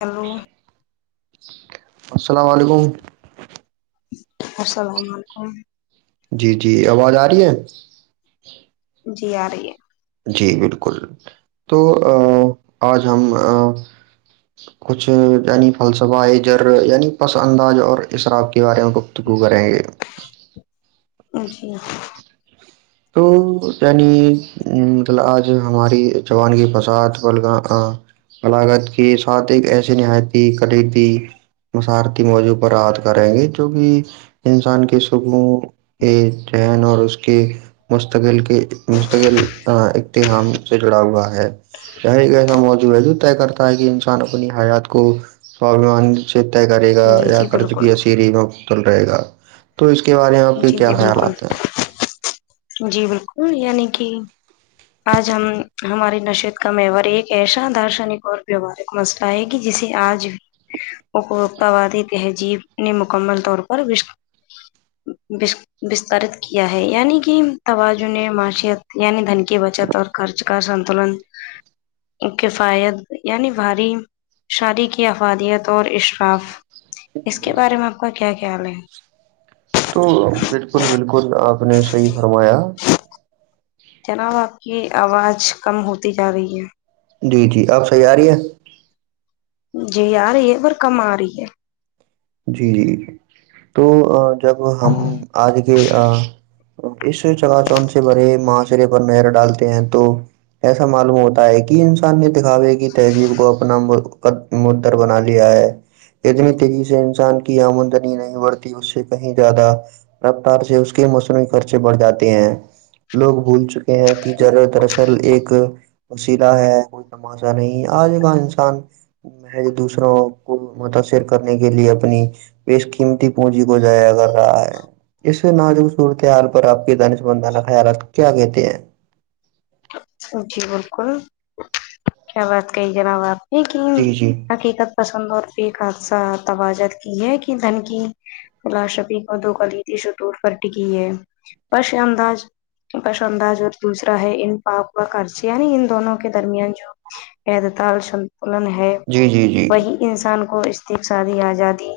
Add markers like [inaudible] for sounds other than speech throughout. hello السلام علیکم السلام علیکم جی جی آواز آ رہی ہے جی آ رہی ہے جی بالکل تو آج ہم کچھ یعنی فلسفہ جر یعنی پس انداز اور اصراب کے بارے میں گفتگو کریں گے جی تو یعنی مطلب آج ہماری جوان کی فساد بلاگت کے ساتھ ایک ایسی نہایتی کی تھی مسارتی موضوع پر یاات کریں گے جوکہ انسان کے صبوں ایک چین اور اس کے مستقل کے مستقل اختحام سے جڑا ہوا ہے ایک ایسا موضوع ہے طے کرتا ہے کہ انسان اپنی حیات کو سابان چتے کرے گا جی یا جی کرض بالکل کی اصری متل رہے گا تو اس کے بارے میں آپ کے جی کیا جی بالکل خیالات ہیں جی بالکل یعنی کہ آج ہم ہماری نشت کا مار ایک ایسا دارشنک اور بھیوارے مسئلہ آئے گی جسے آج [unintelligible] اپبوت وادی تہذیب نے مکمل طور پر وستارت کیا ہے یعنی کہ توجن نے معیشت یعنی دھن کی بچت اور خرچ کا سنتلن [unintelligible] کفایت یعنی بھاری شادی کی افادیت اور اشراف اس جی کے بارے میں آپ کا کیا خیال ہے تو بالکل بالکل آپ نے صحیح فرمایا جناب آپ کی آواز کم ہوتی جا رہی ہے جی جی آپ صحیح آ رہی ہے جی آ رہی ہے پر کم آ رہی ہے جی جی ج تو جب ہم آج کے اس چگا چند سے بھرے ماشرے پر نہر ڈالتے ہیں تو ایسا معلوم ہوتا ہے کہ انسان نے دکھاوے کی تہذیب کو اپنا متر بنا لیا ہے اتنی تیزی سے انسان کی آمدنی نہیں بڑھتی اس سے کہیں زیادہ رفتار سے اس کے موسم خرچے بڑھ جاتے ہیں لوگ بھول چکے ہیں کہرا دراصل ایک وسیلا ہے ماسا نہیں آج کا انسان محض دوسروں کو متاثر کرنے کے لیے اپنی بیش قیمتی پونجی کو ضائع کر رہا ہے اس نازک صورتحال پر آپ کے دانش مندانہ خیالات کیا کہتے ہیں جی بالکل کیا بات کہی جناب آپ نے کہ جی جی حقیقت پسند اور پ حادثہ توجت کی ہے کہ دھن کی فلاشفی کو دو قدتی سےتور پر ٹکی ہے پرشداز بس انداز اور دوسرا ہے ان پاپ خچ یعنی ان دونوں کے درمیان جو پیدتال لن ہے جی جی جی وہی انسان کو استق شادی آزادی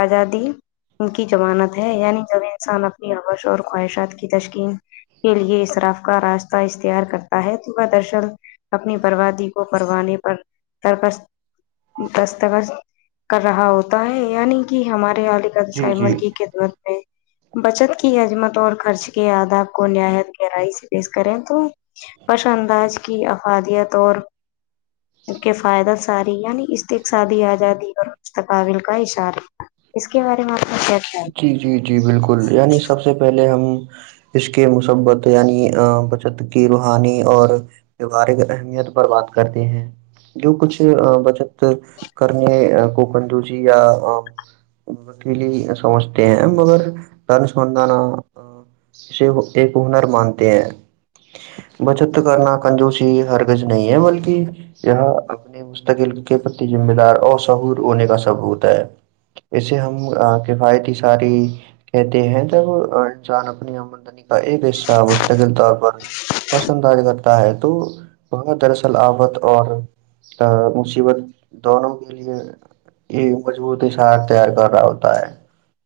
آزادی ان کی مانت ہے یعنی جب انسان اپنی روش اور خواہشات کی تشکین کے لیے اس طرف کا راستہ تار کرتا ہے تو وہ درصل اپنی بربادی کو پروانے پر سر پر دستخط کر رہا ہوتا ہے یعنی کہ ہمارے وال جی سائی جی من کی خدمت میں بچت کی عجمت اور خرچ کے آداب کو نہایت گہرائی سے پیش کریں تو پش انداز کی افادیت اور کے فائدہ ساری یعنی است ایک سادی آزادی اور مستقابل کا اشارہ اس کے بارے میں آپنا جی جی جی بالکل یعنی سب سے پہلے ہم اس کے مثبت یعنی بچت کی روحانی اور ووہارک اہمیت پر بات کرتے ہیں جو کچھ بچت کرنی کوکنندو جی یا لی سمجھتے ہیں مگر دانشمندانہ سے ایک ہنر مانتے ہیں بچت کرنا کنجوسی ہر کز نہیں ہے بلکہ یہاں اپنے مستقل کے پرتی ذمہ دار اشہور ہونے کا سب ہوتا ہے اسے ہم کفایتی ساری کہتے ہیں جب انسان اپنی آمدنی ایک حصہ مستقل طور پر پسند کرتا ہے تو بہت دراصل آفت اور مصیبت دونوں کے لیے یہ مضبوط اشہار تیار کر رہا ہوتا ہے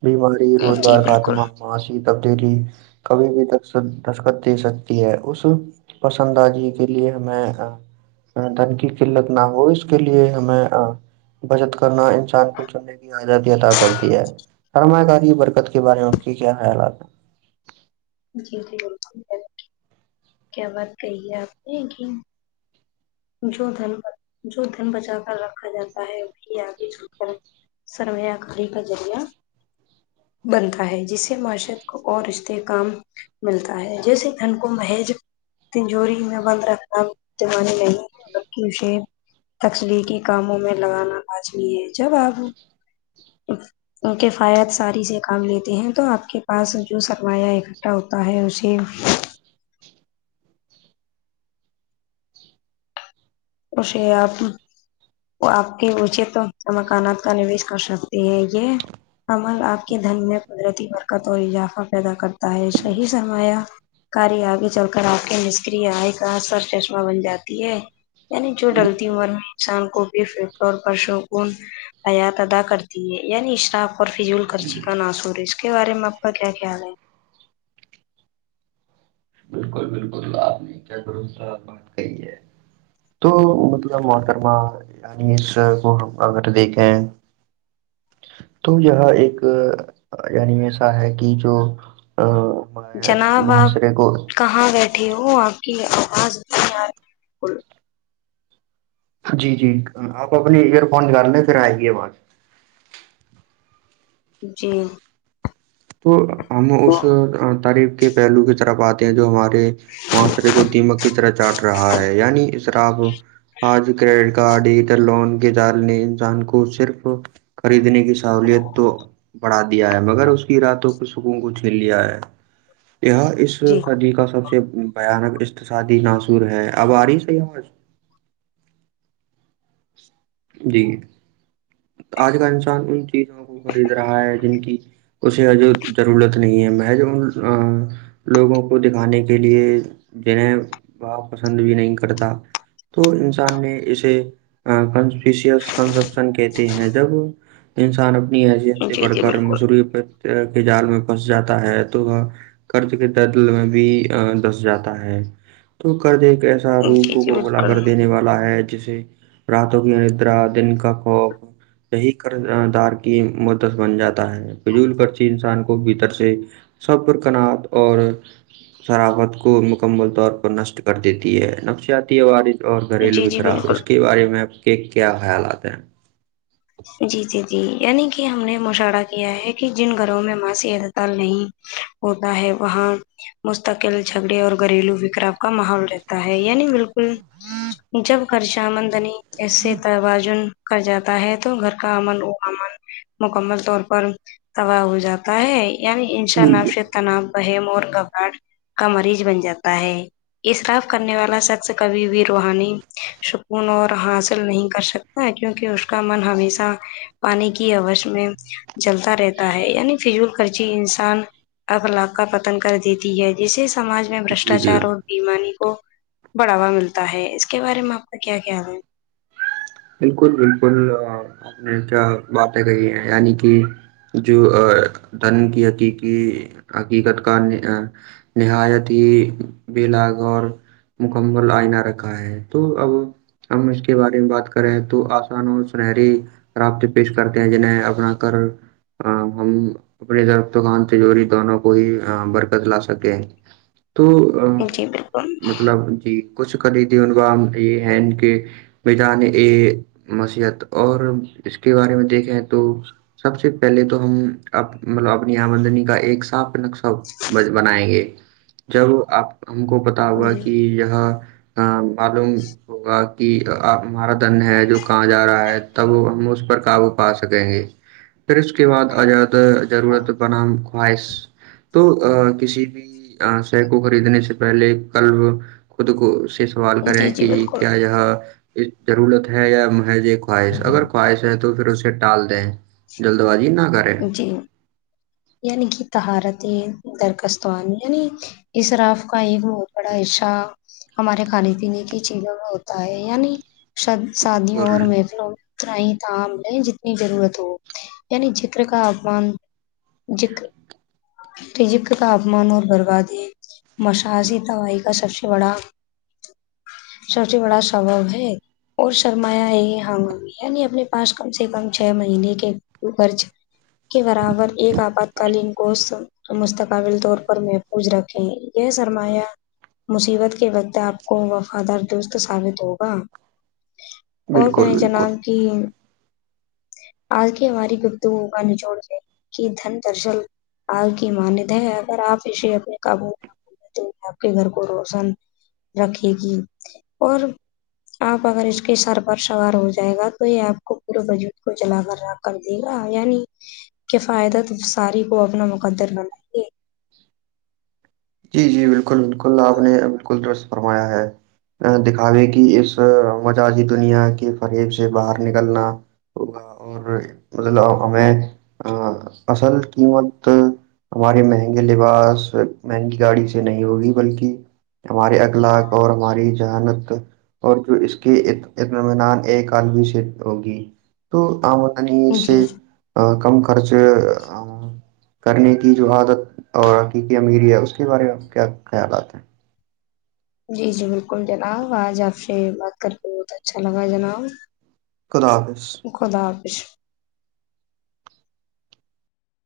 بیماری روزگار ختمہ ماسی تبدیلی کبھی بھی دک دستخت دے سکتی ہے اس پسند ا جی کے لیے میں دن کی قلت نہ ہو اس کے لیے ہمیں بچت کرنا انسان کو چڑنے کی آزادی ادا کرتی ہے فرما کاری برکت کے بارے میں آپ کے کیا خیالات ہیں جی جی بالکل کیا بات کہی ہے آپ نے کہ جو دن جو دن بچا کر رکھا جاتا ہے وہ بھی آگے چل کر سر میںیا گری کا جریہ بنتا ہے جس سے معاشرت کو اور رشت کاام ملتا ہے جیسے دن کو محیج تنجوری میں بند رکھنا چے نہیں کی شیر تکلیقی کاموں میں لگانا لاازمی ہے جب آپ اچ کےفات ساری سے کام لیتے ہیں تو آپ کے پاس جو سرمایہ اکٹھا ہوتا ہے اسے تو شے آپ وہ آپ کے اچے تو مکانات کا نویش کر سکتی ہے یہ عمل آپ کے دھن میں قدرتی برکت اور اضافہ پیدا کرتا ہے صحیح سرمایہ کاری آگے چل کر آپ کے نشکری آئے کاثر چشمہ بن جاتی ہے یعنی جو ڈلتی ہوا نا انسان کو ف اور پرسکون حیات ادا کرتی ہے یعنی اشراف اور فضول خرچی کا ناسور ہے اس کے بارے میں آپ کا کیا خیال ہے بالکل بالکل آپ نہیں کیا بھروسہ بات کہی ہے تو مطلب مٹر یعنی اس کو ہم اگر دیکھیں تو یہ ایک یعنی ایسا ہے کہ جو ا جناب آپ معاشرے کو کہاں بیٹھی ہوں آپ کی آواز اتنی جی جی آپ اپنے ایئر فون نکال لیں پھر آئیے بعات جی تو ہم اس تریف کے پہلو کی طرف آتے ہیں جو ہمارے معاشرے کو دیمک کی طرح چاٹ رہا ہے یعنی اسراب آج کریڈٹ کارڈٹر لون جال نے انسان کو صرف خریدنے کی سہولت تو بڑا دیا ہے مگر اس راتوں کے سکھوں کو چھیل لیا ہے یہ اس جی سدی کا سب سے بھیانک اقتصادی ناصور ہے اب آ رہی صی جی آج کا انسان ان چیزوں کو خرید رہا ہے جن کی اسے اج ضورت نہیں ہے میں جو لوگوں کو دکھانے کے لیے جنہیں وہ پسند بھی نہیں کرتا تو انسان نے اسے ک کنپشن کہتے ہیں جب انسان اپنی حیثیت سے جی بڑھ جی کر بالکل مصروعی پر کے جال میں پس جاتا ہے تو کرض کے دردل میں بھی دس جاتا ہے تو کرض ایک ایسا روک جی جی کو بلا بالکل کر دینے والا ہے جسے راتوں کی ان دن کا خوف یہی کردار کی مدس بن جاتی ہے پجول کرچی انسان کو بھیتر سے سبر کناات اور سرافت کو مکمل طور پر نشٹ کر دیتی ہے نفسیاتی عوار اور گھریلو جی بھی جی خراب ہے بالکل اس کے بارے میں آپ کے کیا خیالات ہیں جی جی جی یعنی کہ ہم نے مشااہورہ کیا ہے کہ جن گھروں میں ماسیی اتتال نہیں ہوتا ہے وہاں مستقل جھگڑے اور گھریلو وکرا کا ماحول رہتا ہے یعنی بالکل جب خشمدنی ایے توازن کر جاتا ہے تو تو گھر کا امن و امل مکمل طور پر تباہ ہو جاتا ہے یعنی بالکل انساانف تنا بہم اور گھبراہٹ کا مریض بن جاتا ہے اصراف کرنے والا شخص کبھی بھی روحانی سکون اور حاصل نہیں کر سکتا کیونکہ اس کا من ہمیشہ پانی کی اوش میں جلتا رہتا ہے یعنی فضول خرچی انسان اخلاب کا پتن کر دیتی ہے جسے ساج میں جی جی بشٹاچار اور بیمانی کو بڑھاوا ملتا ہے اس کے بارے میں آپ کا کیا خیال ہے بالکل بالکل آپ نے کیا باتیں کہی ہیں یعنی کہ جو دن کی حقیقی حقیقت کا نہایت ہی بلاگور مکمل آئینہ رکھا ہے تو اب ہم اس کے بارے میں بات کر کر ہے تو آسا سنری رابط پیش کرتے ہیں جنیں اپنا گھر ہم اپنے درخ دکان سے جوڑی دونوں کو ہی برکت لا سکیں تو ا ہے جی بالکل مطلب جی کچھ خریدی ان کاام یہ ہیں کہ جان یہ مسیحت اور اس کے بارے میں دیکھیں تو سب سے پہلے تو ہم مطلب اپنی آمدنی کا ایک ساف نقشب بنائیں گے ضرور آپ ہم کو ہوگا جی کہ یہ معلوم ہوگا کہ مارت دن ہے جو کہاں جا رہا ہے تب ہم اس پر کاابو پا سکیں گے پھر اس کے بعد آد ضرورت بن خواہش تو کسی بھی س کو خریدنے سے پہلے کلب خود کو سے سوال جی کریں جی کہ بالکل کیا یہ اس ضرورت ہے یا مح یہ خواہش اگر خواہش ہے تو پھر اسے ال دیں جلد بازی نہ کرے یعنی کہ تہارتیں درخستوانی یعنی اس راف کا ایک بہت بڑا حصہ ہمارے کھانے پینے کی چیزوں میں ہوتا ہے ی نہیں شادیوں بالکل اور محفلوں میں اترائی تم ل جتنی ضرورت ہو یعنی رکاو مان تج تاپمان اور بربادیں مشاازی دوائی کا سب سے بڑا [inaudible] سب سے بڑا سبب ہے اور سرمایا ہے ہاں یعنی اپنے پاس کم سے کم چھ مہینے کے خرچ کے برابر ایک آپاتکالین کوش تو مستقبل طور پر محفوظ رکھیں یہ سرمایہ مصیبت کے وقت آپ کو وفادار درست ثابت ہوگا اور بالکل میں بالکل جنا کہ آج کی ہماری بھو جوڑ کہ دھن درصل کی ماند ہے اگر آپ اسے اپنے کاابو آپ کے گھر کو روشن رکھے گی اور آپ اگر اس کے سر پر سوار ہو جائے گا تو یہ آپ کو پورے بجٹ کو جلا کر رکھ کر دے گا یعنی کہ فائدہ ت ساری کو اپنا مقدر بنا جی جی بالکل بالکل آپ نے بالکل درست فرمایا ہے دکھاوے کہ اس مججی دنیا کے فریب سے باہر نکلنا ہوگا اور مطلب ہمیں اصل قیمت [inaudible] ہمارے مہنگے لباس مہنگی گاڑی سے نہیں ہوگی بلکہ ہمارے اخلاق اور ہماری جانت اور جو اس کی اطمینان ایک عالوی سے ہوگی تو ہمد نہیںسے جی [inaudible] کم خرچ کرنے کی جو عادت اور حقیقی ا میریا [inaudible] اس کے بارے میں آپ کیا خیالات ہیں جی جی بالکل جناب آج آپ سے بات کر کے بہت اچھا لگا جناب خدافظ خدا حافظ